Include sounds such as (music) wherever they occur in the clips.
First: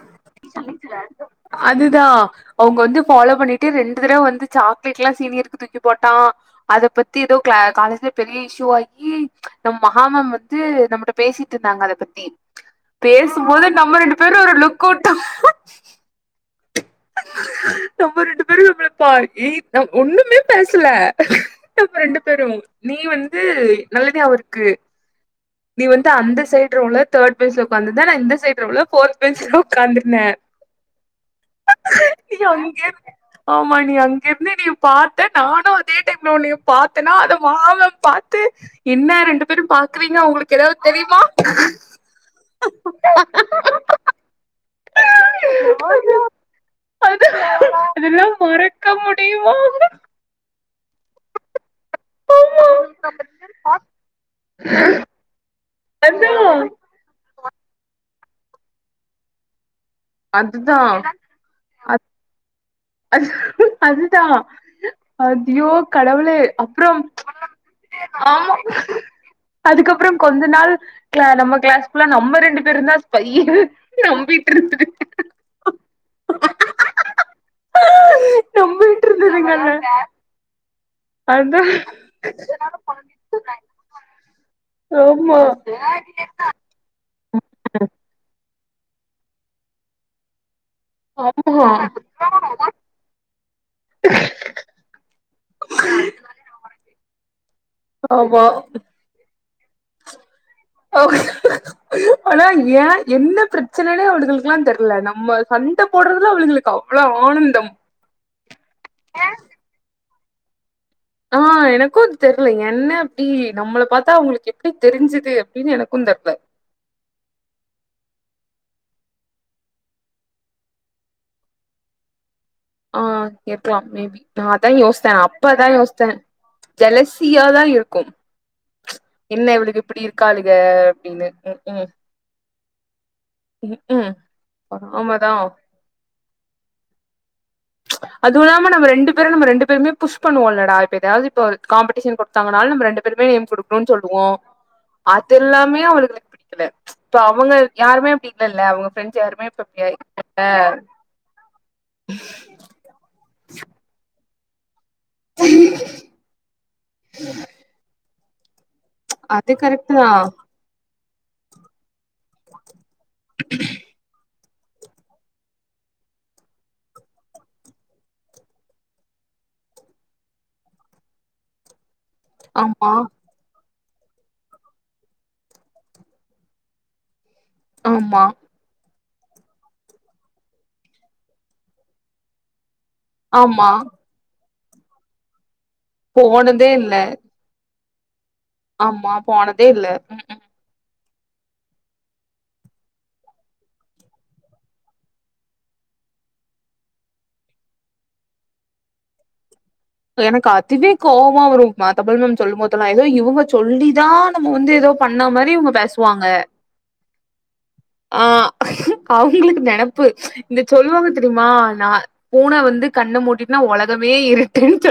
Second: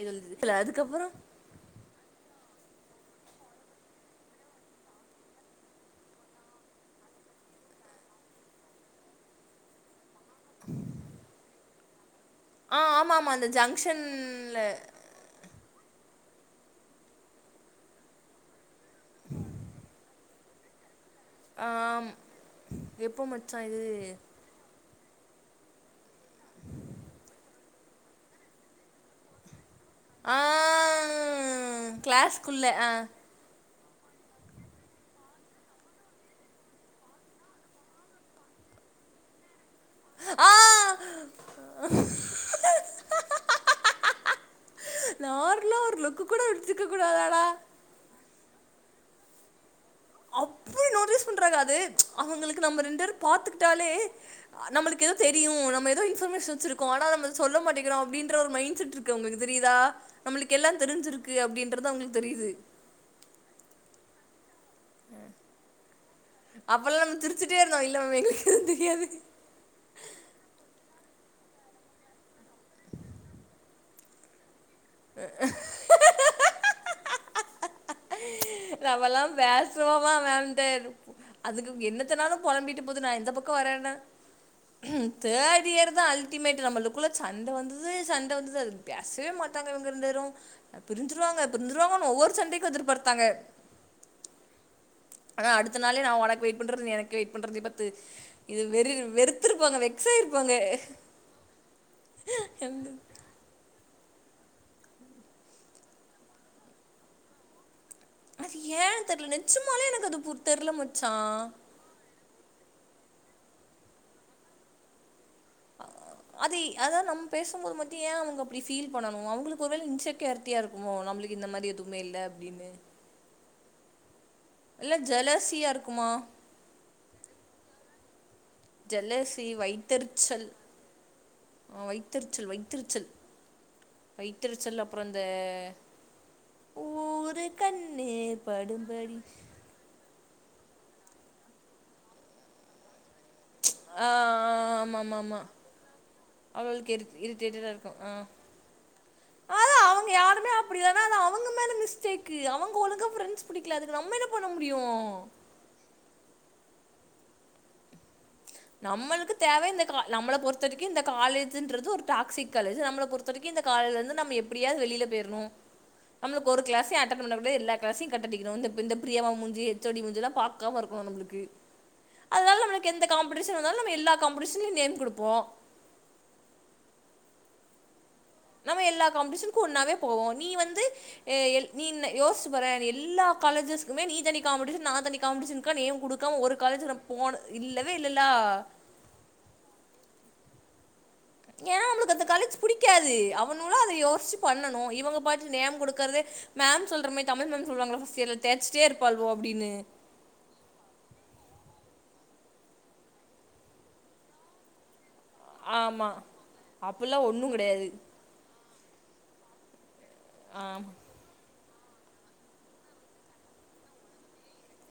இது இதுல அதுக்கப்புறோ அதுதா அவங்க வந்து பாலோ பண்ணிட்டு ரெண்டு தடவ வந்து சாக்லேட் எல்லா சீனியருக்கு தூக்கி போட்டா அத பத்தி ஏதோ காலேஜ்ல பெரிய இஷ்யூ ஆக்கி நம் மகா மேம் வந்து நமட்ட பேசிட்டு இருந்தாங்க அத பத்தி ஆ ஆமா ஆமா அந்த பேசும்போதே நம்ம ரெண்டு பேரும் ஒரு ஜங்ஷன்ல லுக் உட்டோ நம்ம ரெண்டு பேரும் நம்மல பா ஏய் ஒண்ணுமே பேசல நம்ம ஆம் ரெண்டு பேரும் நீ எப்போ வந்து மச்சா இது நல்ல நியாபம் இருக்கு நீ வந்து அந்த சைடு ரோல தேர்டு பெஞ்ச்ல உக்காந்திருந்த நா இந்த சைடு ரோல போர்த் பெஞ்ல உக்காந்துருந்தே ஆ நீ கிளாஸ்க்குள்ள ஆ அங்கியேருந்த ஆமா நீ அங்கிருந்து என்னய பாத்த நானு அதே டைம்ல உன்னய பாத்தனா அத மகா மேம் பாத்து என்ன ரெண்டு பேரும் பாக்குறீங்க ஆ உங்களுக்கு ஏதாவது தெரியுமா நார்மலா ஒரு லுக்கு சிக்க அது கூடாதாடா அதெல்லா மறக்க முடியுமா அப்பே நோட்டீஸ் பண்றாங்க அது அவுங்களுக்கு ஆமா நம்ம ரெண்டு வேரு பாத்துக்கிட்டாலே நம்மளுக்கு ஏதோ தெரியு நம்ம ஏதோ அதா இன்பர்மேஷன் வச்சிர் கோ ஆனா நம்ம சொல்ல மாட்டேங்றோ அப்டின்ற ஒரு மைண் செட் இருக்கு அவுங்களுக்கு தெரியிதா நம்ளுக்கு எல்லா அதுதா தெரிஞ்சிருக் கு அப்டின்றது அ அவுங்களுக்கு தெரியிது அதுதா அத்யோ கடவுள அப்றோ அப்பெல்லா நம்ம சிரிச்சுட்டே இருந்தோ இல்ல மேம் ஆ எங்களுக்கு எதுவு தெரியாது அதுக்கப்பறம் கொஞ்ச நாள் ல நம்ம கிளாஸ் ஃபுல்லா நம்ம ரெண்டு பேரு தா ஸ்ஃபை நம்பிட்டு இருந்தது (inaudible) நம்பிட்டு நம்மல்லா இருந்ததுங்கல்ல பேசுவோமா மேம்ட்ட அதா அதுக்கு அவுங்க என்னத்தனாலு புழம்பிட்டு போகுது நா எந்த பக்கோ வரேனா ஆமா தேர்ட் இயர் தா அல்டிமேட் நம்மளுக்குள்ள சண்ட வந்தது சண்ட வந்தது அது பேசவே மாட்டாங்க இவங்க ரெண்டு பேரு பிரஞ்சுரு வாங்க ஆமா பிரிஞ்சுரு வாங்கனு ஒவ்வொரு சண்டைக்கு எதிர்பார்த்தாங்க அதா அடுத்த நாளே நா உனக்கு வெயிட் பண்றது எனக்கு வெயிட் பண்றதயு பாத்து ஆமா வெறு வெறுத் துருப்பாங்க வெக்ஸ் ஆயிருப்பாங்க ஆனா ஏ என்ன பிரச் சனனே அவளுகளுக்கெல்லா தெர்ல நம்ம சண்ட போடறதுல அவளுகளுக்கு அவ்ளோ ஆனந்தம் அது ஏ தெர்ல நெஜ்மாலே எனக்கு அது பு தெர்ல மச்சா எனக்குத் தெர்ல என்ன அப்டி நம்மள பாத்தா அவுங்களுக்கு எப்டி தெரிஞ்சுது அப்டின்னு எனக்கு தெர்ல அதி அதுதா நம் பேசும்போது மட்டு ஏ அவுங்க அப்டி ஃபீல் பண்ணணு அவுங்களுக்கு ஒருவேள இன்செக்யாரிட்டிய இருக்குமோ நம்ளுக்கு இந்த மாரி எதுமே இல்ல (inaudible) ஆ இருக்லா மேபி நா அதா இல்ல யோஸ்த அப்ப ஜெலசியா அதா இருக்குமா யோஸ்த ஜலசியாதா இருக்கு என்ன ஜெலசி இவளுக இப்டி வைத்தெரிச்சல் இருக்களுக அப்டினு ஆ ம் வைத்தெரிச்சல் வைத்தெரிச்சல் ம் ம் ம் வைத்தெரிச்சல் அப்ற இந்த பொறாமதா ஊரித் அதுவு இல்லாம நம்ம ரெண்டு பேரும் நம்ம ரெண்டு பேருமே புஷ் பண்ணுவோலடா இப்ப ஏதாவது காம்படிஷன் கொடுத்தாங்கனால் நம்ம ரெண்டு பேருமே கொடுக்கணுனு ஆ சொல்லுவோ அது ஆமாமாமா எல்லாமே அவளுக் அவளுக்கு இரி (unintelligible) அவுங்க இரிட்டேட்டடா இருக்கு யாருமே ஆ அப்டி இல்லல்ல அவுங்க ஃப்ரெண்ட்ஸ் யாருமே இப்ப அதா இப்டி அவங்க இல்லல்ல யாருமே அப்டி தானா அது அவங்க மேல மிஸ்டேக்கு அவுங்க ஒழுக ஃப்ரண்ட்ஸ் புடிக்கல அதுக்கு நம்ம என்ன பண்ண முடியு உ நம்ளுக்கு தேவ இந்த கா கரெக்ட்தா நம்மள பொறுத்தரைக்கு இந்த காலேஜ்ன்றது ஒரு டாக்சிக் காலேஜ் நம்மள பொறுத்த வரைக்கு இந்த காலைலருந்து நம்ம எப்டியாது வெளில போய்ருனு நம்ளுக்கு ஒரு கிளாஸ் அட்டன் பண்றது கூட இல்ல எல்லா கிளாஸையு கட் அடிக்கனு இந்த பிரியா மேம் மூஞ்சி எச் ஓ டி மூஞ்சி பாக் (unintelligible) இருக்கு நம்ளுக்கு அதனால நம்ளுக்கு ஆமா எந்த காம்படிஷன் வந்தாலு எல்லா காம்படிஷன்ளையு நேம் குடுப்போ ஆமா நம்ம எல்லா காம்படிஷனுக்கு ஒன்னாவே போவோ நீ வந்து எல் நீனெக் யோசிச்சு பாரே எல்லா ஆமா காலேஜ்ஜஸ்குமே நீ தனி காம்படிஷன் நா தனி காம்படிஷனுக்கு நேம் கொடுக்காம ஒரு போனதே காலேஜ் இல்ல நம் போன இல்லவே இல்லல்ல ஆமா போனதே இல்ல ஏன் அவளுக்கு அந்த கலேஜ் புடிக்காது அவனுள்ள அத யோசிச்சு பண்ணணு இவங்க பாட்டுக்கு நேம் குடுக்கறது மேம் சொல்ற மாரி தமிழ் மேம் சொல்லுவாங்கல்ல ஃபர்ஸ்ட் இயர்ல தேச்சுட்டே இருப்பாள்வோ அப்டின்னு எனக்கு அதுவே கோவமா வரு தமிழ் மேம் சொல்லும்போதெல்லா ஏதோ இவங்க சொல்லிதா நம்ம வந்து ஏதோ பண்ண மாரி இவுங்க ஆமாம் பேசுவாங்க அப்படிலாம் ஒன்றும் கிடையாது ஆ அவுங்களுக்கு நெனப்பு இந்த ஆமாம் சொல்வாங்க தெரிமா நா பூன வந்து கண்ண மூடிட்டுனா உலகமே இரு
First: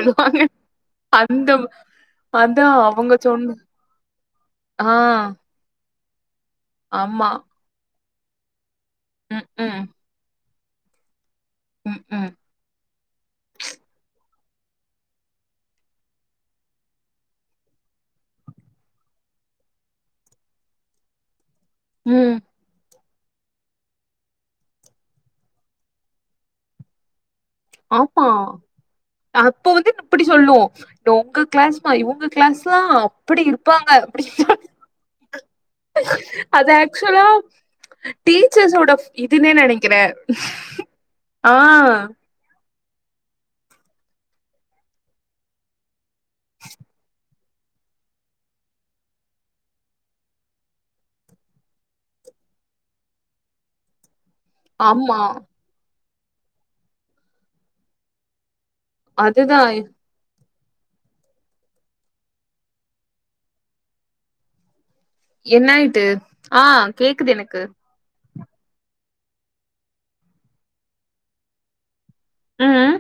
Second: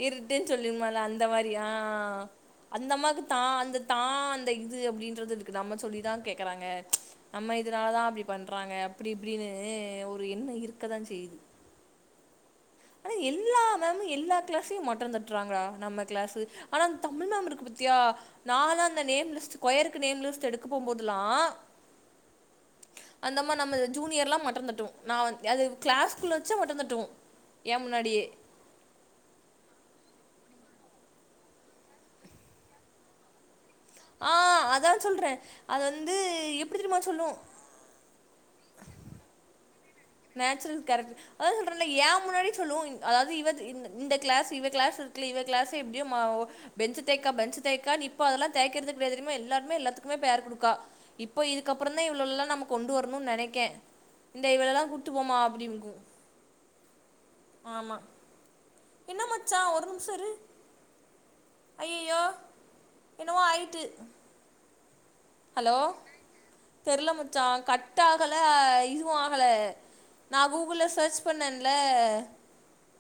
இருட்ன்னு சொல்லிருமால அந்த மாரியா அதா அந்த அவங்க அம்மாக்கு தா சொன்ன அந்த தா அந்த இது ஆ அப்டின்றது க்கு நம்ம சொல்லிதா கேக்கறாங்க ஆமா நம்ம இதனால தா அப்படி பண்றாங்க அப்படி ம் இப்படின்னு ம் ஒரு எண்ணோ இருக்க தா செய்யுது ம் ஹும் ஆனா எல்லா மேமு எல்லா கிளாசையு மட்டோத்தட்றாங்கடா நம்ம கிளாசு ஆனா தமிழ் மேமு இருக்கு பத்தியா நாலா அந்த நேம் லிஸ்ட்டு பேருக்கு நேம் லிஸ்ட்டு எடுக்க போம்போதுலா ம் அந்த அம்மா நம்ம ஜூனியர்லா மட்டோதட்டு நா வந் அது கிளாஸ்க்குள்ள வெச்ச மட்டந்தட்டு ஆமா அப்ப வந்து இப்படி சொல்லு உங்க கிளாஸ்மா இவுங்க கிளாஸ் தா எப்படி இருப்பாங்க அப்படி ஆ அதா சொல்றே அது வந்து அது எப்டி தெரியுமா ஆக்சுவலா சொல்லு டீச்சஸோட இதுன்னே நெனைக்கிறே நேச்சுரல் கேரக்டர் அத ஆ சொல்றன ஏ முன்னாடி சொல்லு அதாவது இவ இந்த கிளாஸ் இவ கிளாஸ் இருக்குல்ல இவ கிளாஸ் இப்படியுமா பெஞ்சு தேக்க பெஞ்சு தேக்கா இப்ப அதெல்லா தேய்க்கிறது கெடையாது தெரியுமா எல்லாருமே எல்லாத்துக்குமே பேர் குடுக்கா இப்போ இதுக்க அப்புறோ தா இவ்ளோலா நம்ம கொண்டு வரணுன்னு நெனைக்கே இந்த இவ்ளேல்லா கூட் ஆமா முடிவுங்கு ஆமா என்ன மச்சா அதுதான் ஒரு நிமிஷோ இரு ஐயையோ என்னவோ ஆயிட்டு என்ன ஹலோ ஆயிட்டு ஆ தெர்ல கேக்குது மச்சா எனக்கு கட் டாகல இதுவு ஆகல நா கூகுள்ல சர்ச் பண்ணல்ல ம்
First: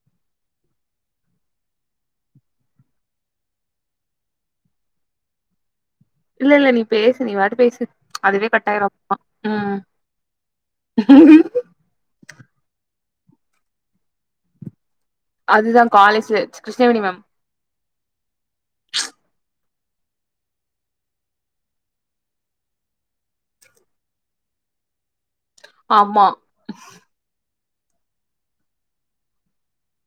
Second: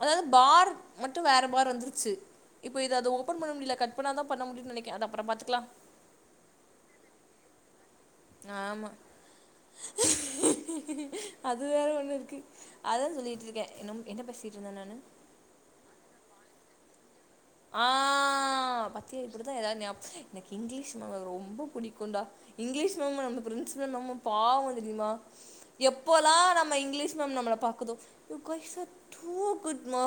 அதாவது பார்ட் மட்டு வேற பார் வந்துருச்சு இப்ப இத அது ஓப்பன் பண்ண முடில கட் பண்ணாதா பண்ண முடியு நெனைக்க அத அப்றோ பாத்துக்லா இல்லேல்ல நீ பேசு நீ பாட்டு பேசு அதுவே கட்டாயிரு ஆமாம் அப்னா ம் இதுவேற ஒன்னுருக்கு அததா சொல்லிட்ருக்கே என்னமோ என்ன பேசிட்ருந்த நானு அதுதா காலேஜி கிருஷ்ணவேனி மேம் ஆ பாத்தியா இப்புடிதா எதாது நியாப் எனக்கு இங்லீஷ் மேம் ரொம்ப புடிக்குன்டா இங்லீஷ் மேம் நம்ம பிரின்சிபல் மேமு பாவோ தெரியுமா ஆமா எப்போலா நம்ம இங்லீஷ் மேம் நம்ள பா க்குதோ you guys are too good மா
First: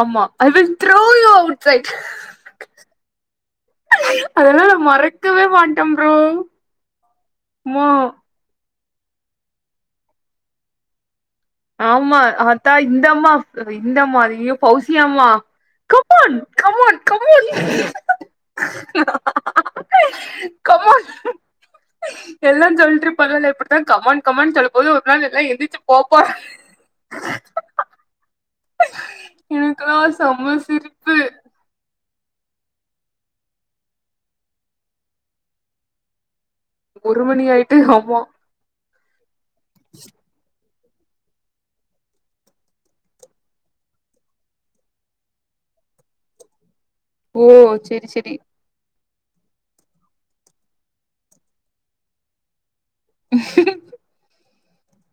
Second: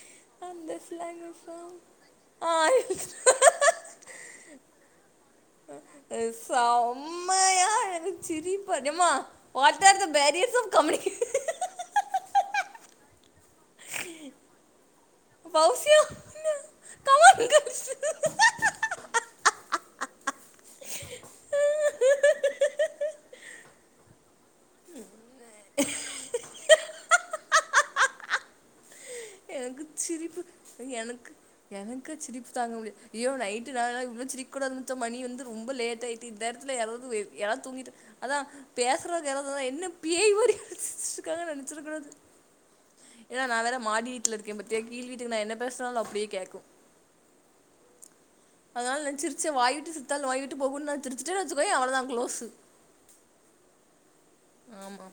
ஆமா ஐ வில் அந்த throw slang you out ma'am side ஆ அதெல்லா நா மறக் செம்மையா அம்மா இருக் சிரிப்பு அதியமா what are the barriers of communication ஆம்மா அத்தா இந்தம்மாக் இந்தம்மா அய்யயோ பௌசியம்மா பௌசியம் கமான் கமான் கமான் கமான் எல்லாஞ் சொல்ட்ருப்பாங்கல்ல இப்புடித்தா கமான் கமான் சொல்ல போது ஒரு நாள் எல்லா எந்திரிச்சி போ எனக்கு எனக்குலா சிரிப்பு செம்ம சிரிப்பு எனக்கு எனக்கு சிரிப்பு தாங்க முடி ஐயோ நைட்டு நாளா இவ்ளு சிரிக் கூடாதுன் நெனச்சா மணி வந்து ரொம்ப லேட்டாயி இந்த எடத்துல யாராவது ஒரு எ மணி யாராவது ஆயிட்டு தூங்கிட்டு ஆமா அதா பேசுறக் யாராவது வந்தா என்ன பேய் மாரி இருக்காங்கன் நெனச்சுர கூடாது ஏனா நா வேற மாடி ல இருக்கே பாத்தியா கீழ் வீட்டுக்கு நா என்ன பேஸ்னாலு அப்டியே கேக்கு ஓ சரி சரி அதுனால நா சிருச்சா வாய் விட்டு சிரித்தால் நோய் விட்டு போகுன் நா சிருச்சுட்டேன் வச்சுக்கோயே அவ்ளோதா க்ளோசு ஆமா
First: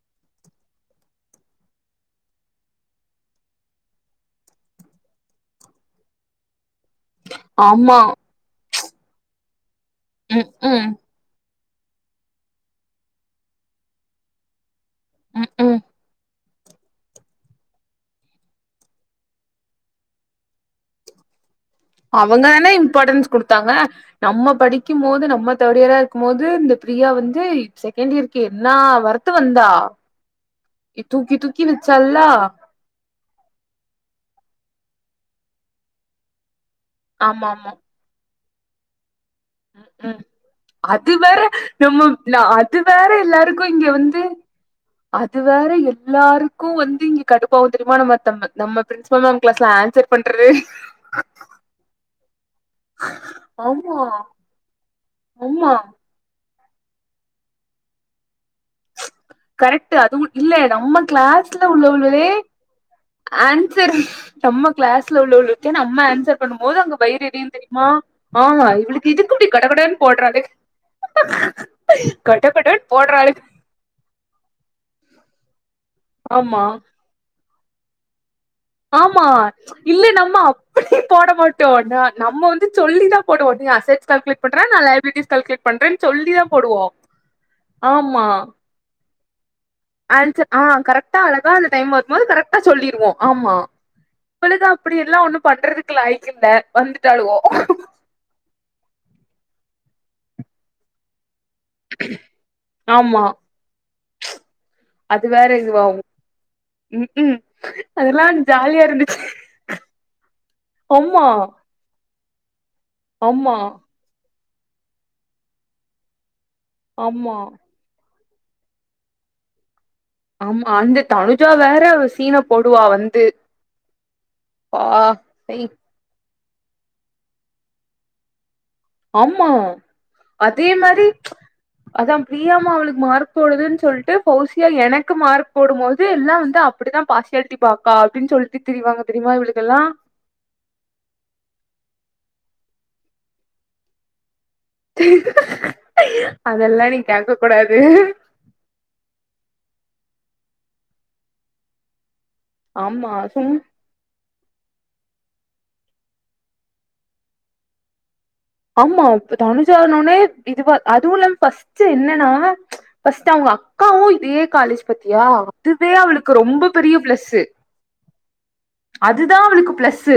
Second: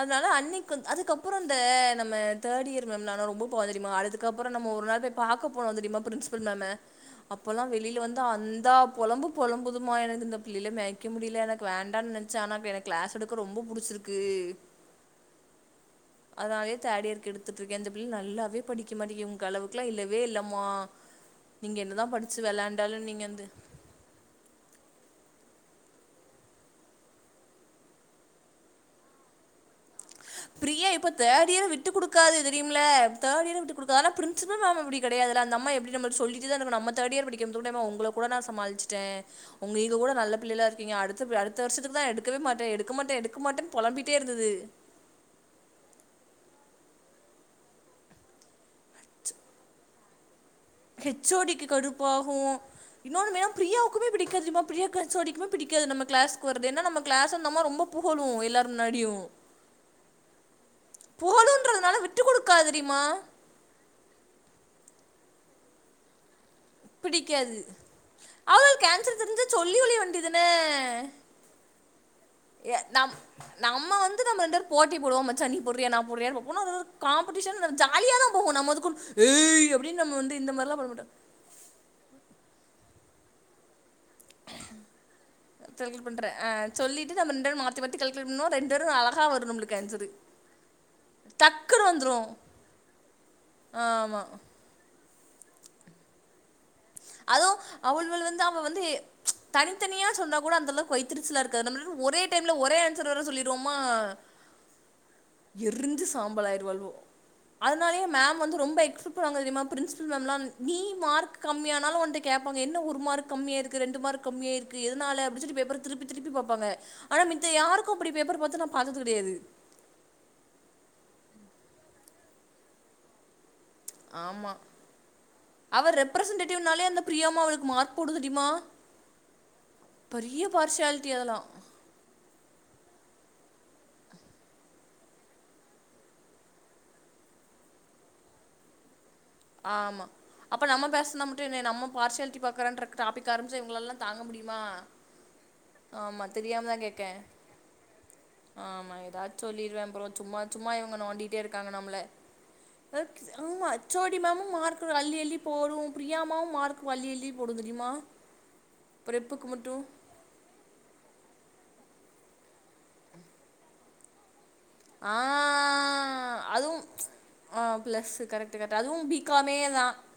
அதுனால அன்னைக் கொஞ் அதுக்கப்பறோ இந்த நம்ம தேர்ட் இயர் மேமு நானு ரொம்ப (unintelligible) தெரியுமா அதுக்கப்பறோ நம்ம ஒரு நாது பாக்க போனோ தெரியுமா பிரின்சிபல் மேம்ம அப்பல்லா ஆமா வெளில வந்து அந்தா பொலம்பு பொலம்புதுமா எனக்கு இந்த ம் பிள்ளகள ம் மேக் க முடில எனக்கு வேண்டான் நென்ச்சே ஆனா எனக்கு கிளாஸ் எடுக்க ரொம்ப புடுச்சுருக்கு ம் ம் அதுனாலயே தேர்ட் இயர்க்கு எடுத்துட்ருக்கே இந்த பிள்ள நல்லாவே படிக்க மாட்டிகு ஒங்க அளவுக்குலா இல்லவே இல்லம்மா நீங்க என்னதான் படிச்சு அவங்கதான விளையாண்டாலும் நீங்க இம்பார்டன்ஸ் வந்து குடுத்தாங்க நம்ம படிக்கும்போது நம்ம தேர்டியரா இருக்கும்போது இந்த பிரியா வந்து செகண்டியருக்கு என்னா வர் த்து வந்தா பிரியா இ- இப்ப தூக்கி தேர்டியர தூக்கி வச்சால்லா விட்டுக்குடுக்காது எதுலியு கும்ல தேர்டியர விட்டுக்குடுக்காது ஆனா பிருன்சுபல் மேம் அப்டி கெடையாதுல அந்தம்மா எப்டி நம்மட்ட சொல்லிட்டுதான இருக்கு நம்ம தேர்டியர் ஆமா படிக்க ஆமா (unintelligible) ஒங்கள கூட நா சமாளுச்சுட்டே உங்க ஈக கூட ம் நல்ல பிள்ளைகலாருக்கீங்க அது அடுத்த பே வேற அடுத்த வருஷத்துக்குதா நம்ம எடுக்கவே நா மாட்டே அது எடுக்க வேற மாட்டே எடுக்க எல்லாருக்கு மாட்டேனு இங்க வந்து பொழம்பிட்டேருந்தது அது வேற எல்லாருக்கு வந்து இங்க கடுப்பாவுந் தெரிமா நம்மத்தம்ப நம்ம பிரின்சபல் மேம் கிளாஸ்ல ஆன்சர் பண்றதே ஹெச் ஓ டிக்கு கடுப்பாகு இன்னோனு வேணா ஆமா பிரியாவுக்குமே பிடிக்காது தெர்மா பிரியாக்கு ஹெச் ஓ டிக்குமே ஆமா பிடிக்காது நம்ம க்ளாஸ் வர்றது ஏன்னா நம்ம கிளாஸ அந்த அம்மா ரொம்ப புகழு எல்லார் முன்னாடியு கரக்ட்டு அதுவு இல்ல நம்ம கிளாஸ்ல புகழுன்றதுனால விட்டு உள்ளவுகளே குடுக்காது தெரியுமா ஆன் சர் நம்ம கிளாஸ்ல உள்ளவுளுக்கே நம்ம ஆன்சர் பண்ணும் போது அங்க வயிறு எரியு பிடிக்காது தெரியுமா ஆ அவளுக்கு இவளுக்கு ஆன்சர் எதுக்கு தெரிஞ்சா இப்டி சொல்லி கடகடனு ஒழிய வேண்டியதான போட்றாலே எ நம் நம்ம வந்து நம்ம ரெண்டு பேரு போட்டி போடுவோ மச்சா நீ போட்றியா நா போட்றியானு இப்ப ஆமா மூனாவதுது காம்படீஷன் வரு ஜாலியாதா போகு நம்மது ஆமா இல்ல நம்ம பண்ண அப்டி மாட்டோ போட மாட் டோ ந நம்ம வந்து சொல்லி தா போடுவோ நீ அஸச் கால்குலேட் பண்றா நா லயாபிலிடிஸ் கால்குலேட் பண்றேனு பண்றே சொல்லி தா ஆ போடுவோ ஆமா தரு அழகா வரு நம்மளுக்கு ஆன்சரு ல்ச்சர் ஆ கரெக்ட்டா அழகா அந்த டைம் வரும்போது கரெக்ட்டா சொல்லிருவோ ஆமா ஆ ஆமா இலுதா அப்பிடியெல்லா ஒன்னும் பண்றதுக்கு லாயிக்கில்ல வந்துட்டாலுவோ த்த அவ வந்து தனித்தனியா சொன்னா கூட அந்தளவுக்கு வயித் திருச்சலருக்க நம்ள ஒரே டைம்ல ஒரே ஆன்சர் வேர ஆமா சொல்லிருவோமா அது வேற இதுவாகு எரிஞ்சு சாம்பல் ஆயிருவாலுவோ ம் ம் அதனாலியே அதெல்லா மேம் வந்து ரொம்ப ஜாலியா இருந்துச்சு எக்ஸ்க்கப்படுவாங்க தெரிமா பிரின்ஸ் பில் மேம்லா நீ ஆமா மார்க் கம்மியானாலு ஒன்ட கேப்பாங்க என்ன ஒரு மார்க் ஆமா கம்மியாருக்கு ரெண்டு மார்க் கம்மியாருக்கு எதனால அப்டி சொல்லி பேப்பர திருப்பி திருப்பி பாப்பாங்க ஆனா ஆமா மித்த யாருக் கு அப்டி பேப்பர் பாத்து நா பாத்தது கெடையாது ஆமா அந்த தனுஜா வேற அவ சீனப் போடுவா வந்து ஆம்மா பா ஐ அவ ரெப்ரசென்டேட்டிவ்னாலே அந்த பிரியாமா அவளுக்கு மார்க் போடுதுடிமா ஆம்மா அதே மாரி பார்சியாலிட்டி அதெல்லா அதா பிரியாமா அவளுக்கு மார்க் போடுதுன் சொல்ட்டு பௌசியா எனக்கு மார்க் போடும்போது எல்லா வந்து அப் அப்டிதா பாார்சியாலிட்டி பாக்கா அப்டின் சொல்ட்டு திரிவாங்க தெரிமா இவளுகெல்லா அப்போ நம்ம பேச்னா மட்டு என்னை நம்ம பார்சியாலிட்டி பாக்கரான்ற டாபிக்க ஆரம்பிச்சா இவங்களால்லா தாங்க முடியுமா ஆமா தெரியாம தா அதெல்லா நீ கேட்டே கேட்க கூடாது ஆமா ஏதாச் சொல்லிருவே ப்ரோ சும்மா சும்மா இவுங்க நோண்டிட்டே இருக்காங்க நம்ள ஆமா எக்ச் சும் அம்மாச் ச்சோடி மேமும் மார்க்கு அல்லி அல்லி போடு பிரியாமாவு மார்க்கு அல்லி அல்லி போடு தெரியுமா ஆமா ப்ரெப்புக்கு மட்டும் தனுஜானோனே இதுவா அதுவு இல்லாம பர்ஸ்ட்டு என்னனா பர்ஸ்ட்டு அவுங்க அக்காவு இதே காலேஜ் ஆ பத்தியா அதுவே அவளுக்கு ரொம்ப அதுவும் பெரிய பிளஸ்ஸூ ஆ ப்ளஸ்ஸு கரெக் அதுதா அவளுக்கு பிளஸ்சு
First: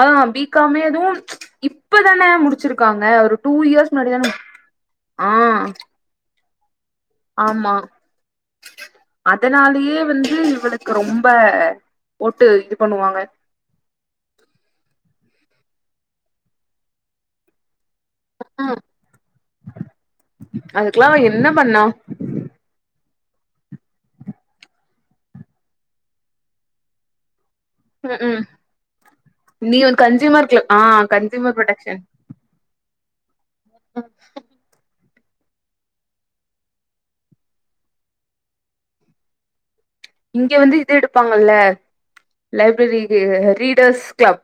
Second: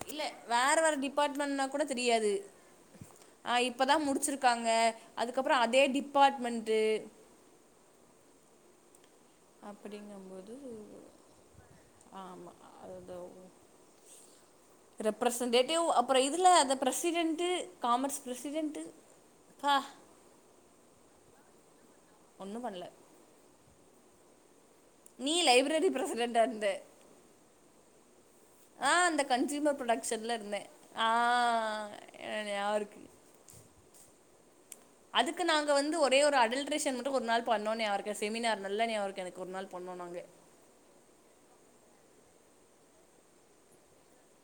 ஆ இல்ல பி வேற காமே வேற எதுவும் டிபார்ட்மெண்ட்னா கூட இப்பதானே தெரியாது முடிச்சிருக்காங்க ஒரு டூ இயர்ஸ் முன்னாடிதானேம் அதுக்கப்ற அதே டிபார்ட்மெண்ட்டு ஆமா அதனாலையே வந்து அப்படிங்கம்போது இவளுக்கு ரொம்ப போட்டு ஆமா இது பண்ணுவாங்க அதவ் ரெப்ரசன்டேட்டிவ் அப்ற இதுல அந்த பிரசிடென்ட்டு காமர்ஸ் பிரசிடெண்ட்டு் கா அதுக்லா அவ என்ன பண்ணா ஒன்னு பண்ல நீ லைப்ரெரி பிரசிடென்டாருந்த ம் ம் ஆ அந்த நீ கன்சியூமர் வந்து ப்ரொடக்க்ஷன்ல கன்சியூமர் இருந்தே ஆ கன்சியூமர் ப்ரொடக்ஷன் என நியாவருக்கு அதுக்கு நாங்க வந்து ஒரே ஒரு அடல்ட்ரேஷன் மட்டு ஒரு நாள் பண்ணோ நியாவருக்கு செமினார் நல்ல நியாவருக்கு எனக்கு ஒரு நாள் பண்ணோ நாங்க இங்க வந்து இது எடுப்பாங்கல்ல லைப்ரெரி இது ரீடர்ஸ் கிளப்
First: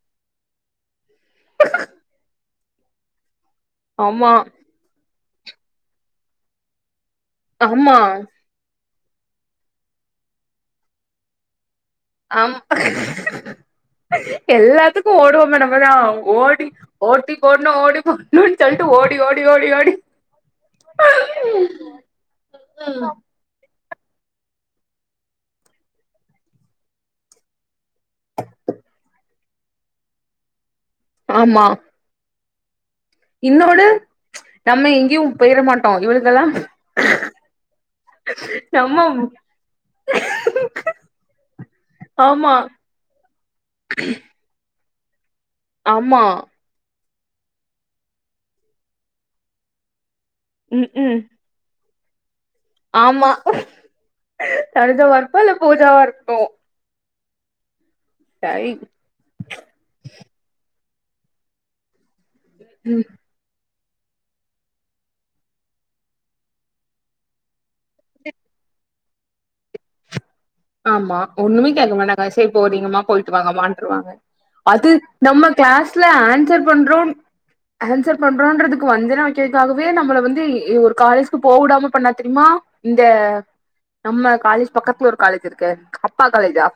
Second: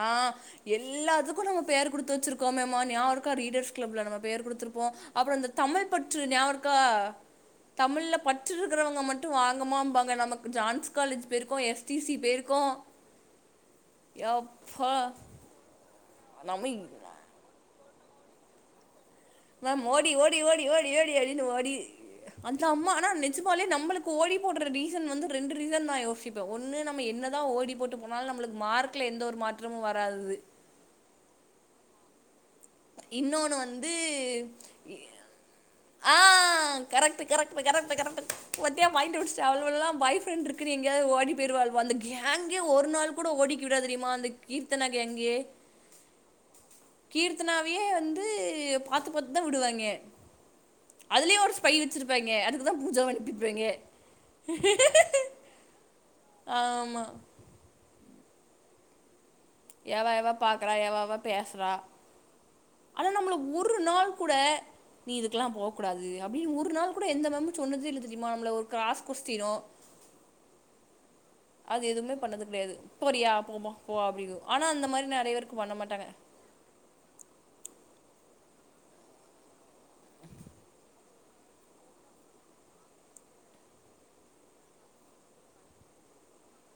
ஆ எல்லாத்துக்கு நம்ம பேர் குடுத்து வச்சிருக்கோமேமா நியாபருக்கா ரீடர்ஸ் கிளப்ல நம்ம ஆமா பேர் குடுத்துரு போ அப்ற இந்த தமிழ் பற்று நியாவருக்கா ஆமா தமிழ்ல பற் ற்று இருக்கிறவங்க மட்டு வாங்கமாம்பாங்க நமக்கு ஜான்ஸ் காலேஜ் பேருக்கு எச் திசி ஆமா பேருக்கோ எப் எல்லாத்துக்கு ஓடுவோம்மே நம்மதா ஓடி நம்ம ஓட்டி போட்னு ஓடி போட்னுன் சொல்ட்டு ஓடி ஓடி மேம் ஓடி ஓடி ஓடி ஓடி ஓடி அப்டினு ஓடி அந்த அம்மா ஆனா நெஞ் நெஜமாலே நம்மளுக்கு ஓடி போடுற ரீசன் வந்து ரெண்டு ரீசன்தா யோசிப்பே ஒன்னு நம்ம என்னதா ஓடி போட்டு போனாலு நம்மளுக்கு மார்க்கில்ல எந்த ஒரு மாற்றமு வராது ஆமா இன்னொன்னு இன்னோனு வந்து நம்ம எங்கேயு போயிட மாட்டோ ஆ இவளுங்கல்லா கரெக்ட் கரெக்ட் கரெக்டு கரெட்டு பாத்தியா நம்ம பாயிண்ட் புடிச்சுட்டே அவளுகல்லா பாய்ஃப்ரெண்ட் இருக்குனு எங்கயாவது ஓடி போயிருவாளுக ஆமா எங்கயே ஒரு நாள் கூட ஓடிக்கி விடாத தெரியுமா அந்த கீர்த்தனா கேங்கே ஆமா கீர்த்தனாவயே வந்து பாத்து பாத்துதா விடுவாங்க ம் பை வச்சுருப்பாய்ங்க அதுக்குதா பூஜா ஆமா அனுப்பிப்பாங்கே தனுஜாவா இருப்பா இல்ல பூஜாவா இருக்கு ஆமா சை எவ எவ பாக்குறா எவவ பேசுறா ஆனா ம் நம்மள ஒரு நாள் கூட நீ இதுக்கல்லா போக்கூடாது அப்படின்னு ஒரு நாள் கூட எந்த மேமு சொன்னதே இல்ல தெரியுமா நம்மள ஒரு கிராஸ் கொஸ்டினோ ஆமா ஒண்ணுமே அது கேட்க எதுவுமே மாட்டாங்க பண்ணது சேரி கிடையாது போறீங்கமா போறியா போயிட்டு போமா போ வாங்கமான்ருவாங்க அப்படிங்கும் ஆனா அந்த அது மாரி நெறைய நம்ம பேருக்கு பண்ண கிளாஸ் மாட்டாங்க ஸ்ல ஆன்சர் பண்றோ ஆன்சர் பண்றோன்றதுக்கு வஞ்சன வைக்கிறதுக்காகவே நம்மள வந்து ஒரு காலேஜ் போவிடாம பண்ணா தெரியுமா இந்த நம்ம காலேஜ் பக்கத்துல இரு காலேஜ் இருக்க அப்பா காலேஜா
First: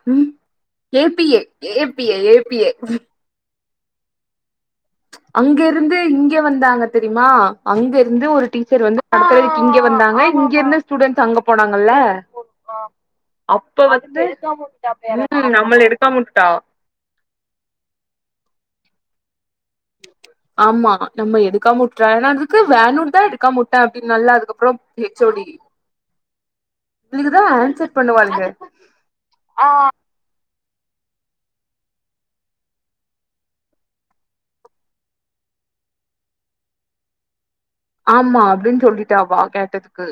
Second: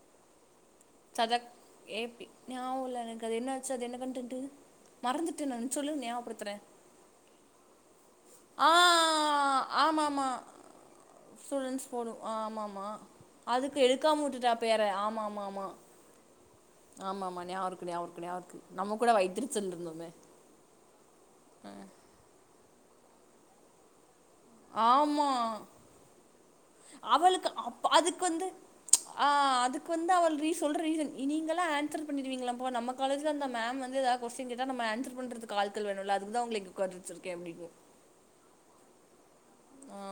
A B A Sadak A B A AB A B A ஞாபகம் இல்ல எனக்கு அது என்ன ஆச்சு அது என்ன கண்ட்டென்ட்டு அங்க இருந்து இங்க வந்தாங்க தெரியுமா அங்க இருந்து ஒரு ஆ டீச்சர் வந்து நடத்தரக்கு இங்க வந்தாங்க ஆமாமா இங்க இருந்து ஸ்டூடெண்ட்ஸ் அங்க ஸ்டூடெண்ட்ஸ் போனாங்கல்ல போடு ஆமாமா அதுக்கு அப்ப வந்துட்டு எடுக்காம விட்டுட்டா பேர ஆமா நம்மள எடுக்காம உட்டுட்டா ஆமா ஆமா ஞாபக இருக்கு ஞாவ இருக்கு ஞாவ இருக்கு நம்ம கூட வைத்தியரிச்சல் இருந்தோமே ஆமா நம்ம எடுக்காம உட்டுடான்னா அதுக்கு வேணுனு தான் எடுக்காம உட்டே அப்டினால்லா அதுக்கு ஆமா இவளுக்குதா அவளுக்கு அப் ஆன்சர் அதுக்கு பண்ணுவாளுங்க வந்து ஆ அதுக்கு வந்து அவள் ரீஸ் சொல்ற ரீசன் நீங்களா ஆன்சர் பண்ணிறுவீங்களாப்பா நம்ம காலேஜ்ல அந்த மேம் வந்து எதா கொஸ்டின் கேட்டா நம்ம ஆன்சர் பண்றது ஆட்கள் வேணுல்ல அதுக்குதா உங்கள இங்க உக்காத்தி வச்சிருக்கே அப்டின் ஆமா அப்டின் சொல்லிட்டா அவா கேட்டதுக்கு ஆ